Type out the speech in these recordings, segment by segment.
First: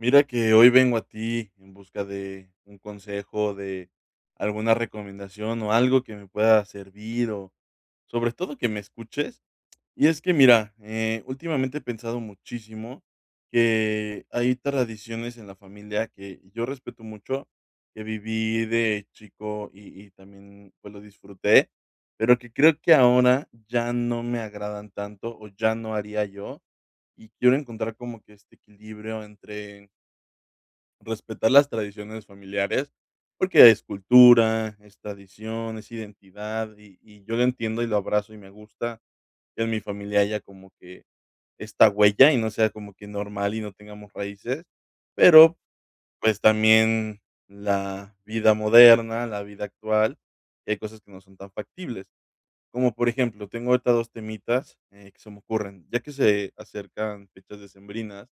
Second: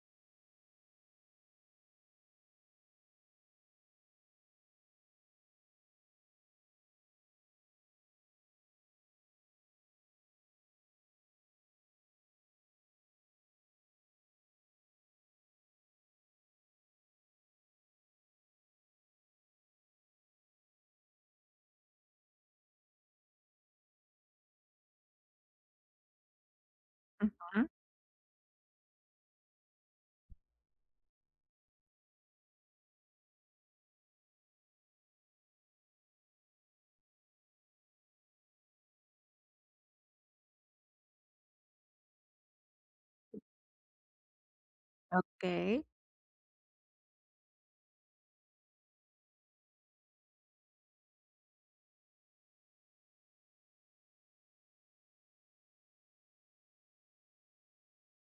Mira que hoy vengo a ti en busca de un consejo, de alguna recomendación o algo que me pueda servir, o sobre todo que me escuches, y es que mira, eh, últimamente he pensado muchísimo que hay tradiciones en la familia que yo respeto mucho, que viví de chico y y también, pues, lo disfruté, pero que creo que ahora ya no me agradan tanto o ya no haría yo, y quiero Ujú. encontrar como que este equilibrio entre respetar las tradiciones familiares porque es cultura, es tradición, es identidad y y yo lo entiendo y lo abrazo, y me gusta que en mi familia haya como que esta huella, y no sea como que normal y no tengamos raíces, pero Okey. pues también la vida moderna, la vida actual, y hay cosas que no son tan factibles como, por ejemplo, tengo ahorita 2 temitas, eh, que se me ocurren, ya que se acercan fechas decembrinas,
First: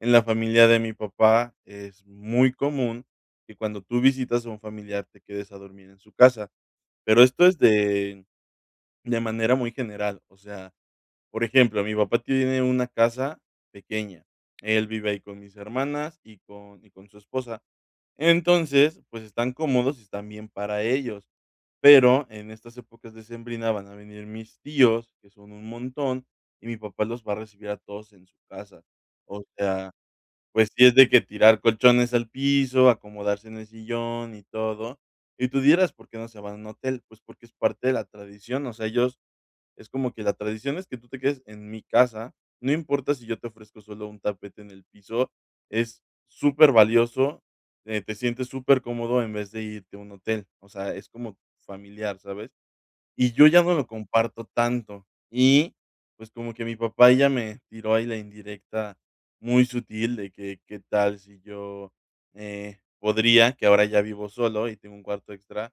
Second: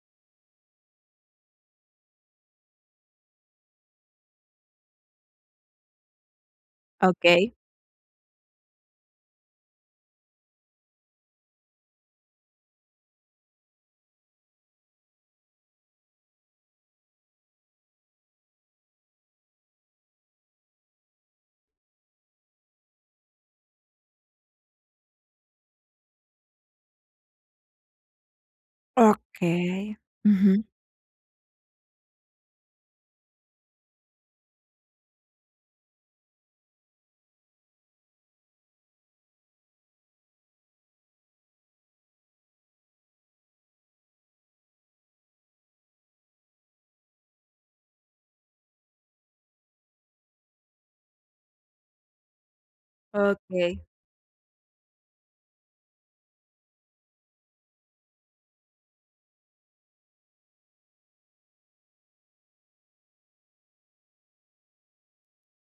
en la familia de mi papá, es muy común que cuando tú visitas a un familiar te quedes a dormir en su casa, pero esto Okey. es de de manera muy general, o sea, por ejemplo, mi papá tiene una casa pequeña, él vive ahí con mis hermanas y con y con su esposa, entonces pues están cómodos y están bien para ellos, pero en estas épocas decembrinas van a venir mis tíos que son un montón y mi papá los va a recibir a todos en su casa, o sea, Okey, ujú. pues si es de que tirar colchones al piso, acomodarse en el sillón y todo, y tú dirás, ¿por qué no se van a un hotel?, pues porque es parte de la tradición, o sea, ellos es como que la tradición es que tú te quedes en mi casa, no importa si yo te ofrezco solo un tapete en el piso, es súper valioso, eh, te sientes super cómodo en vez de irte a un hotel, o sea, es como familiar, ¿sabes?, y yo ya no Okey. lo comparto tanto y pues como que mi papá ya me tiró ahí la indirecta muy sutil de que, qué tal si yo, eh, podría, que ahora ya vivo solo y tengo un cuarto extra,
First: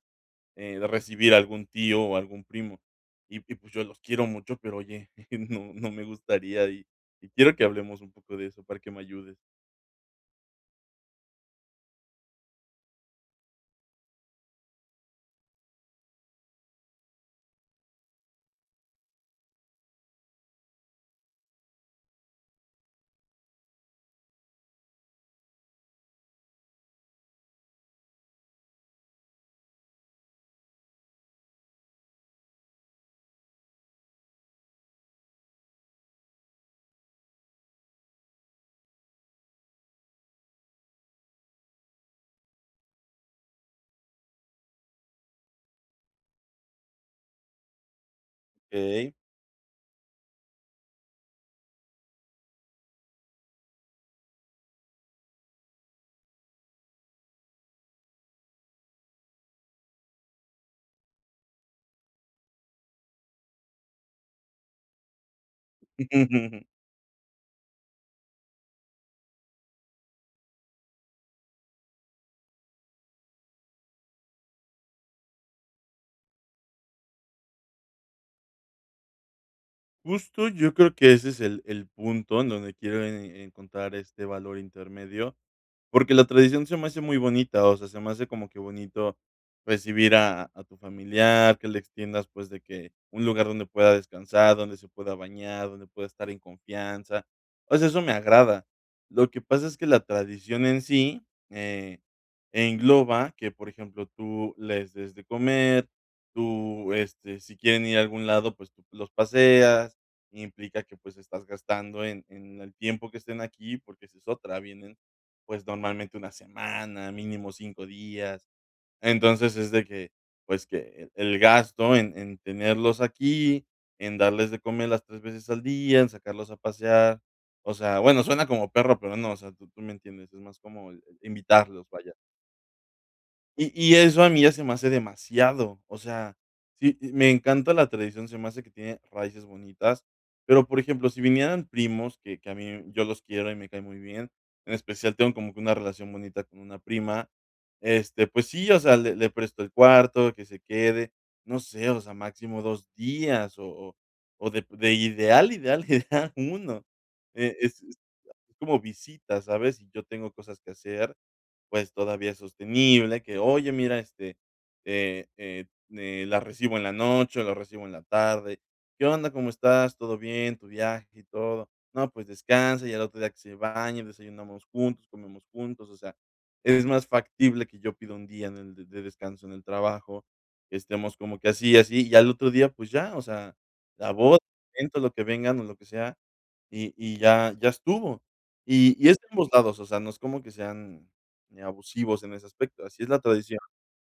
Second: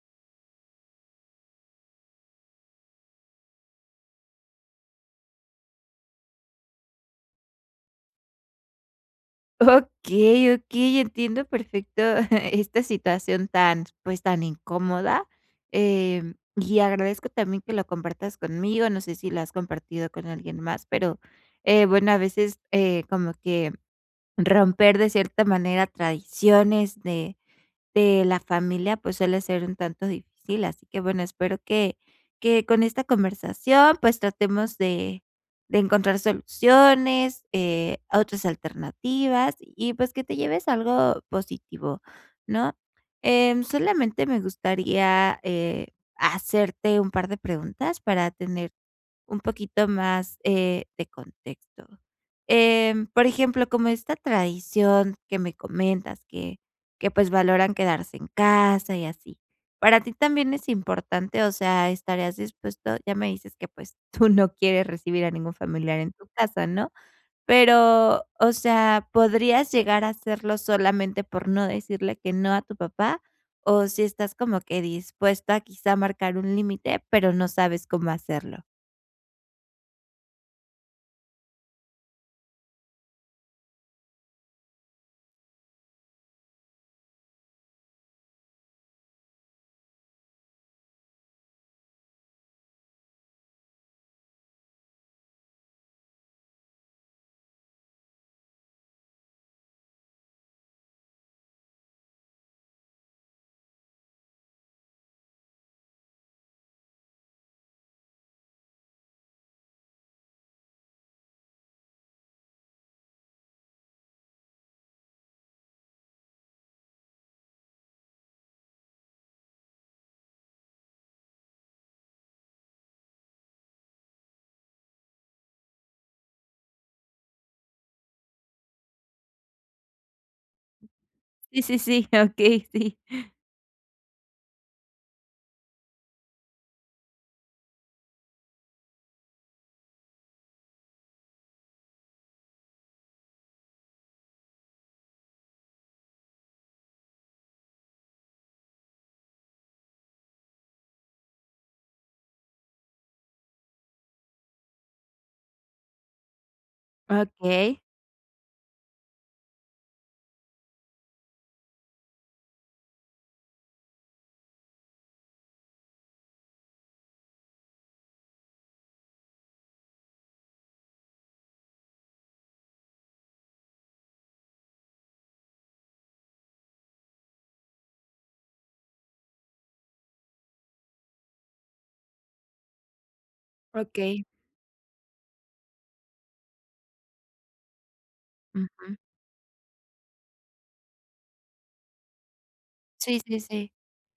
eh, de recibir algún tío o algún primo, y y pues yo los quiero mucho, pero oye, no no me gustaría y y quiero que hablemos un poco de eso para que me ayudes. Okey, okey, entiendo perfecto esta situación tan, pues tan incómoda, eh, y agradezco también que lo compartas conmigo. No sé si lo has compartido con alguien más, pero, eh, bueno, a veces, eh, como que romper de cierta manera tradiciones de de la familia, pues suele ser un tanto difícil. Así que bueno, espero que que con esta conversación, pues tratemos de de encontrar soluciones, eh, otras alternativas y pues, que te lleves algo positivo, ¿no?, eh, solamente me gustaría, eh, hacerte un par de preguntas para tener Okey. un poquito más, eh, de contexto, em, por ejemplo, como esta tradición que me comentas que que pues valoran quedarse en casa y así, para ti también es importante, o sea, estarías dispuesto, ya me dices que pues tú no quieres recibir a ningún familiar en tu casa, ¿no?, pero o sea, ¿podrías llegar a hacerlo solamente por no decirle que no a tu papá, o si estás como que dispuesta a quizá, a marcar un límite, pero no sabes cómo hacerlo? Justo. Yo creo que ese es el el punto en donde quiero e e encontrar este valor intermedio, porque la tradición se me hace muy bonita. O sea, se me hace como que bonito recibir a a tu familiar, que le extiendas, pues, de que un lugar donde pueda descansar, donde se pueda bañar, donde pueda estar en confianza. O sea, eso me agrada. Lo que pasa es que la tradición en sí, eh, engloba que, por ejemplo, tú les des de comer, tú este, si quieren ir a algún lado, pues, tú los paseas. Implica que, pues, estás gastando en en el tiempo que estén aquí, porque esa es otra. Vienen, pues, normalmente una semana, mínimo 5 días. Entonces, es de que, pues, que el gasto en en tenerlos aquí, en darles de comer las 3 veces al día, en sacarlos a pasear. O sea, bueno, suena como perro, pero no. O sea, tú me entiendes. Es más como Sí, sí, invitarlos. sí. Vaya. Okey, sí. Y y eso a mí ya se me hace demasiado. O sea, sí, eh, me encanta la tradición. Se me hace que tiene raíces bonitas, pero, por ejemplo, si vinieran primos que que a mí me yo los quiero y me cae muy bien. En especial, tengo como que una relación bonita con una prima, este., pues sí, o sea, le le presto el cuarto, que se quede. No sé, o sea, máximo 2 días o o o de p de ideal, ideal, que sea 1, e Okey. es es como visita, ¿sabes? Y yo tengo cosas que hacer, pues, todavía sostenible que: "Oye, mira, este, eh, eh, mm, eh, la recibo en la noche o la recibo en la tarde. ¿Qué onda? ¿Cómo estás? Todo bien, tu viaje y todo, ¿no? Pues descansa", y al otro día que se baña, desayunamos juntos, comemos juntos. O sea, es más factible que yo pida 1 día en el de descanso en el trabajo, estemos como que así y así, y al otro día, pues ya, o sea, la Okey. boda, el evento, lo que vengan o lo que sea, y y ya, ya estuvo, Ujú. y y es de ambos lados. O sea, no es como que sean, eh, abusivos en ese aspecto. Así es la Sí, sí, tradición. sí.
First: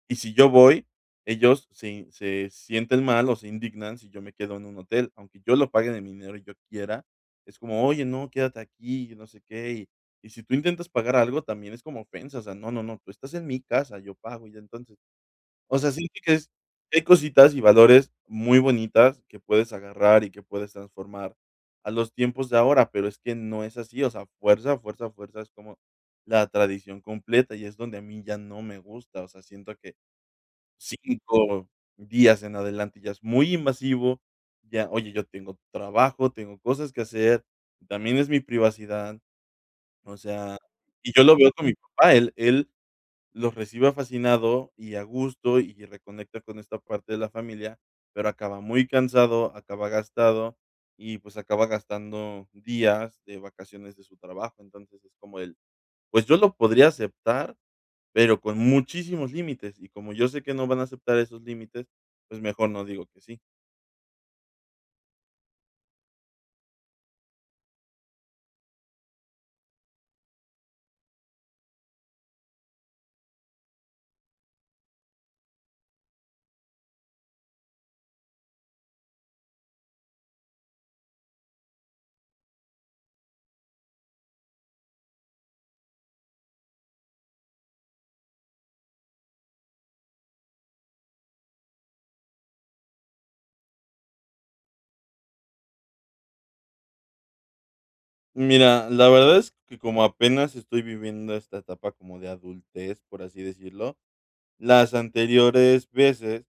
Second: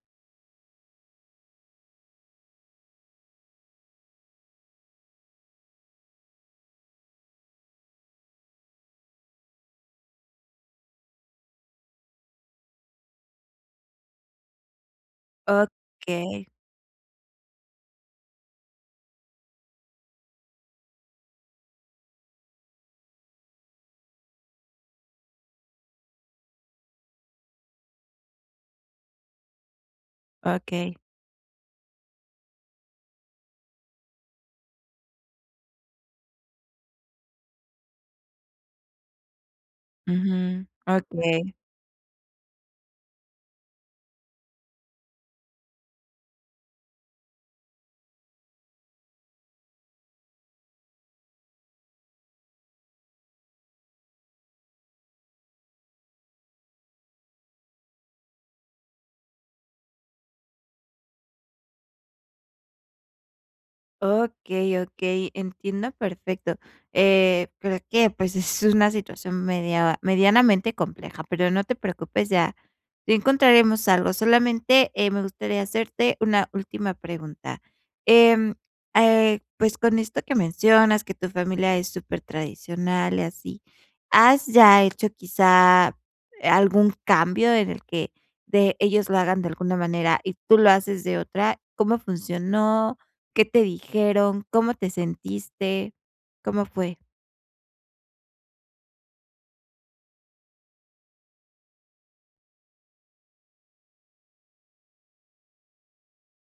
Y, si yo voy, ellos se y se sienten mal o se indignan si yo me quedo en un hotel, aunque yo lo pague de mi dinero y yo quiera, es como: "Oye, no, quédate aquí", y yo no sé qué. Y, si tú intentas pagar algo, también es como ofensa. O sea: "No, no, no, tú estás en mi casa. Yo pago", y ya. Entonces, o sea, siento que Okey. es que hay cositas y valores muy bonitas que puedes agarrar y que puedes transformar a los tiempos de ahora. Pero es que no es así. O sea, fuerza, fuerza, fuerza, es como la tradición completa y es donde a mí ya no me gusta. O sea, siento que Okey. 5 días en adelante ya es muy invasivo. Ya: "Oye, yo tengo trabajo. Tengo cosas que hacer, también es mi privacidad". O sea, Ujú. y yo lo veo Okey. con mi papá. Él él los recibe fascinado y a gusto y reconecta con esta parte de la familia, pero acaba muy cansado, acaba gastado y, pues, acaba gastando días de vacaciones de su trabajo. Entonces, es como él. Pues yo lo podría aceptar, pero con muchísimos límites y, como yo sé que no van a aceptar esos límites, pues mejor no digo que sí. Okey, okey, entiendo, perfecto. Eh, pero que, pues, es una situación media medianamente compleja, pero no te preocupes, ya ya encontraremos algo, solamente, eh, me gustaría hacerte una última pregunta. Em, eh, pues, con esto que mencionas que tu familia es supertradicional y así. ¿Has ya hecho quizá algún cambio en el que, de ellos lo hagan de alguna manera y tú lo haces de otra? ¿Cómo funcionó? ¿Qué te dijeron? ¿Cómo te sentiste? ¿Cómo fue? Mira, la verdad es que, como apenas estoy viviendo esta etapa como de adultez, por así decirlo, las anteriores veces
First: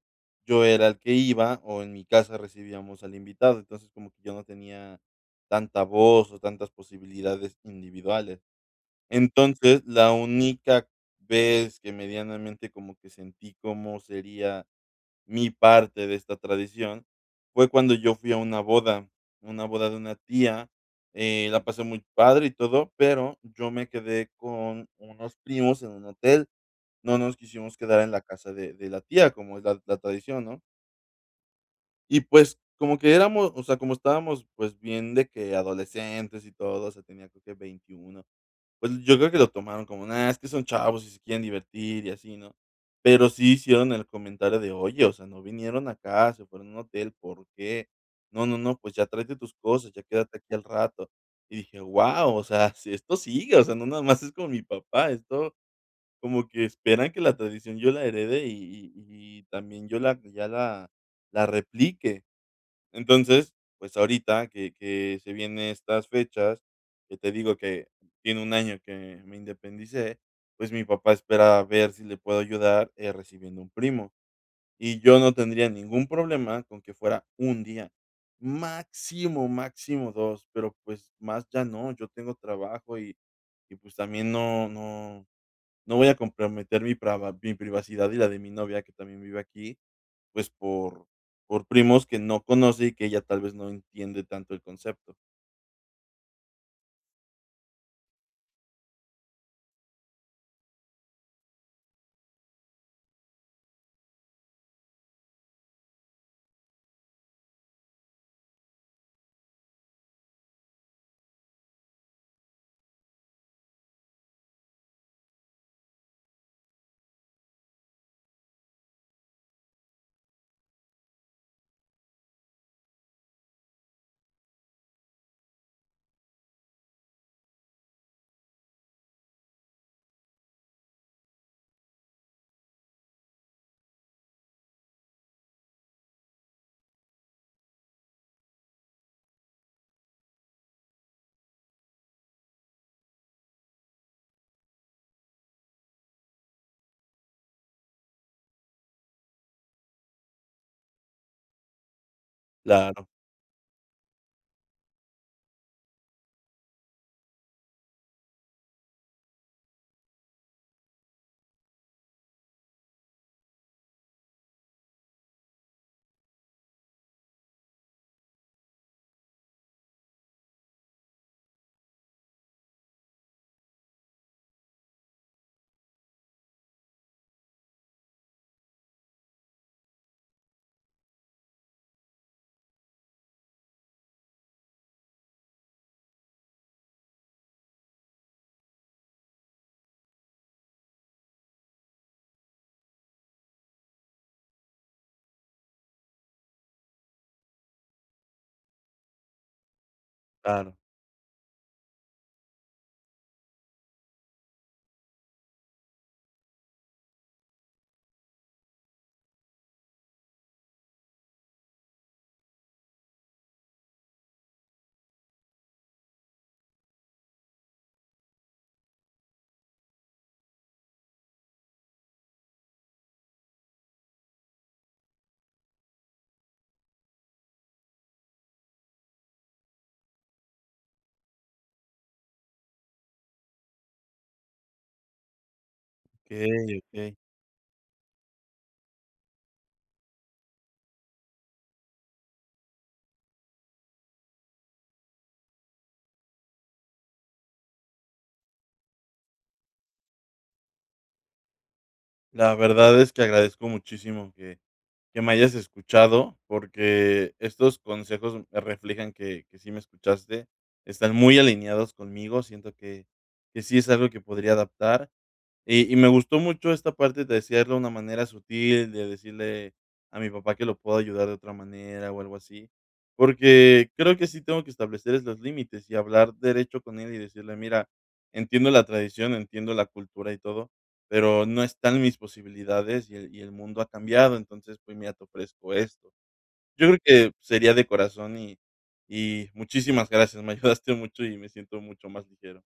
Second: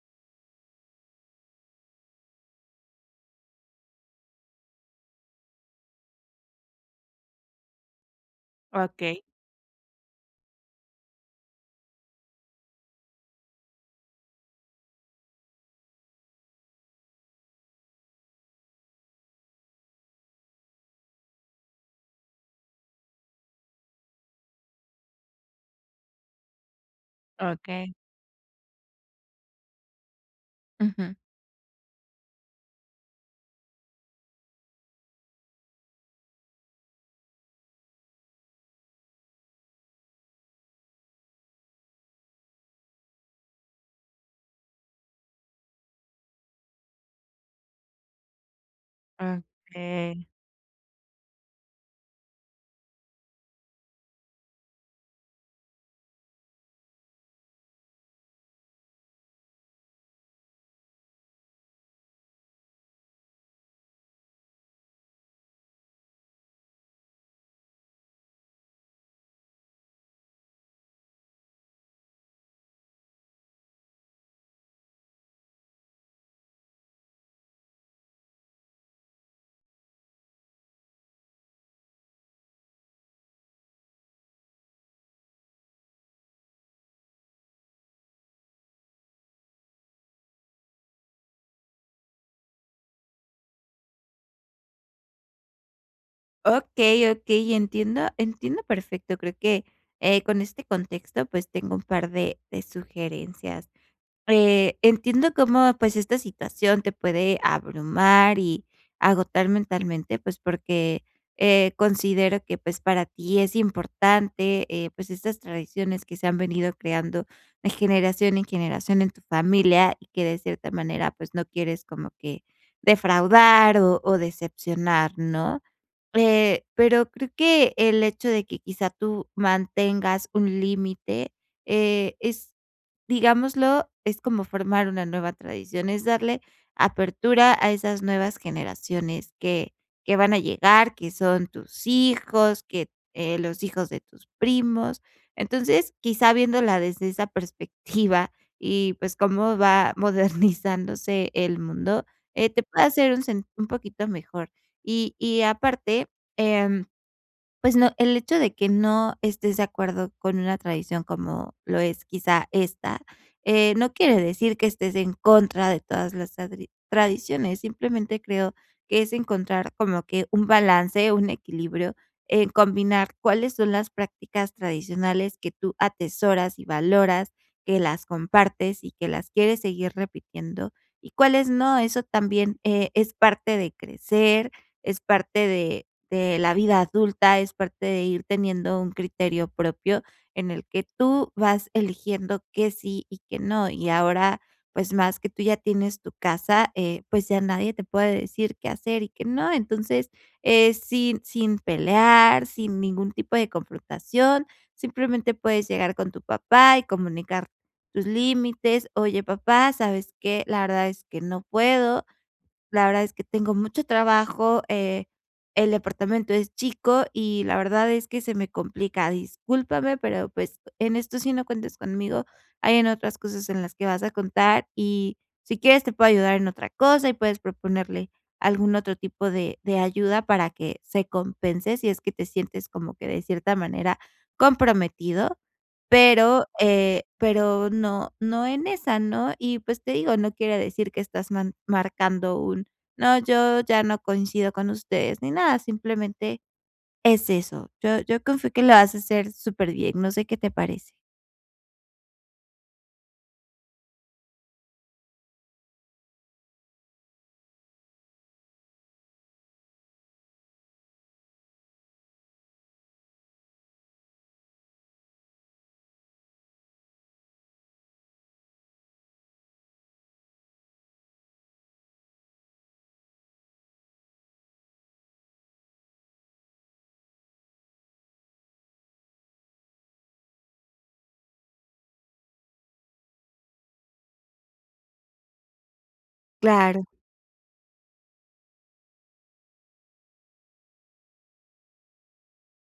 yo era el que iba o en mi casa recibíamos al invitado, entonces, como que yo no tenía tanta voz o tantas posibilidades individuales. Okey. Entonces, la única vez que medianamente como que sentí cómo sería mi parte de esta tradición fue cuando yo fui a una boda, una boda de una tía, eh, la pasé muy padre y todo. Pero yo me quedé con unos primos en un hotel. No nos quisimos Okey. quedar en la casa de de la tía, como es la la tradición, ¿no? Ujú. Y pues, como que éramos o sea, como estábamos, pues, bien de que adolescentes y todo. O sea, tenía creo que 21. Pues, yo creo que lo tomaron como nada, es que son chavos y se quieren divertir, y así, ¿no? Pero sí hicieron el comentario de: "Oye, o sea, no vinieron acá, se fueron a un hotel. ¿Por qué? No, no, no, pues, ya tráete tus cosas. Ya Okey. quédate aquí al rato". Y dije: "Wao, o sea, si esto sigue". O sea, no nada más es con mi papá. Esto como que esperan que la tradición yo la herede, y y y también yo la ya la la replique. Entonces, pues, ahorita que que se vienen estas fechas que te digo que tiene 1 año que me independicé. Pues, mi papá espera a ver si le puedo ayudar, eh, recibiendo un primo. Y yo no tendría ningún problema con que fuera 1 día máximo, máximo 2 pero, pues, más ya no. Yo tengo trabajo, y y, pues, también no, no, no voy a comprometer mi preva mi privacidad y la de mi novia que también vive aquí, pues, por por primos que no conoce, y que ella tal vez no entiende tanto el concepto. Okey, okey, entiendo, entiendo perfecto, creo que, eh, con este contexto, pues, tengo un par de de sugerencias. Eh, entiendo cómo, pues, esta situación te puede abrumar y agotar mentalmente, pues, porque, eh, considero que, pues, para ti es importante, eh, pues, estas tradiciones que se han venido creando de generación en generación en tu familia y que, de cierta manera, pues, no quieres como que defraudar o o decepcionar, ¿no? Eh, pero creo que el hecho de que quizá tú mantengas un límite, eh, es digámoslo, es como formar una nueva tradición, es darle apertura a esas nuevas generaciones que que van a llegar, que son tus hijos, que, eh, los hijos de tus primos. Entonces quizá viéndola desde esa perspectiva y, pues, cómo va modernizándose el mundo, eh, te puede Claro. hacer un sen un poquito mejor y y aparte, em, pues no el hecho de que no estés de acuerdo con una tradición como lo es quizá esta, eh, no quiere decir que estés en contra de todas las tadri tradiciones, simplemente creo que es encontrar como que un balance, un equilibrio en combinar cuáles son las prácticas tradicionales que tú atesoras y valoras, que las compartes y que las quieres seguir repitiendo y cuáles no. Eso también, eh, es parte de crecer, es parte de de la vida adulta, es parte de ir teniendo un criterio propio en el que tú vas eligiendo que sí y que no. Y ahora, pues, más que tú ya tienes tu casa, eh, pues, ya nadie te puede decir qué hacer y qué no. Entonces Claro. es sin sin pelear, sin ningún tipo de confrontación, simplemente puedes llegar con tu papá y comunicar tus límites: "Oye, papá, ¿sabes qué?, la verdad es que no puedo. La verdad es que tengo mucho trabajo, eh, el departamento es chico y la verdad es que se me complica. Discúlpame, pero, pues, en esto sí no cuentes conmigo, hay en otras cosas en las que vas a contar y si quieres te puedo ayudar en otra cosa". Y puedes proponerle algún otro tipo de de ayuda para que se compense si es que te sientes como que, de cierta manera, comprometido. Pero, Okey, eh, okey. pero no no en esa, ¿no? Y, pues, te digo, no quiere decir que estás man marcando un: "No, yo ya no coincido con ustedes". Ni nada, simplemente es eso. Yo yo confío que lo vas a hacer superbién. No sé qué te parece. La verdad es que agradezco muchísimo que que me hayas escuchado, porque estos consejos me reflejan que que sí me escuchaste. Están muy alineados conmigo, siento que que sí es algo que podría adaptar y y me gustó mucho esta parte de decirle de una manera sutil, de decirle a mi papá que lo puedo ayudar de otra manera o algo así, porque creo que sí tengo que establecer es los límites y hablar derecho con él y decirle: "Mira, entiendo la tradición, entiendo la cultura y todo, pero no está en mis posibilidades y el y el mundo ha cambiado. Entonces, pues, mira, te ofrezco esto". Claro. Yo creo que sería de corazón y y muchísimas gracias, me ayudaste mucho y me siento mucho más ligero.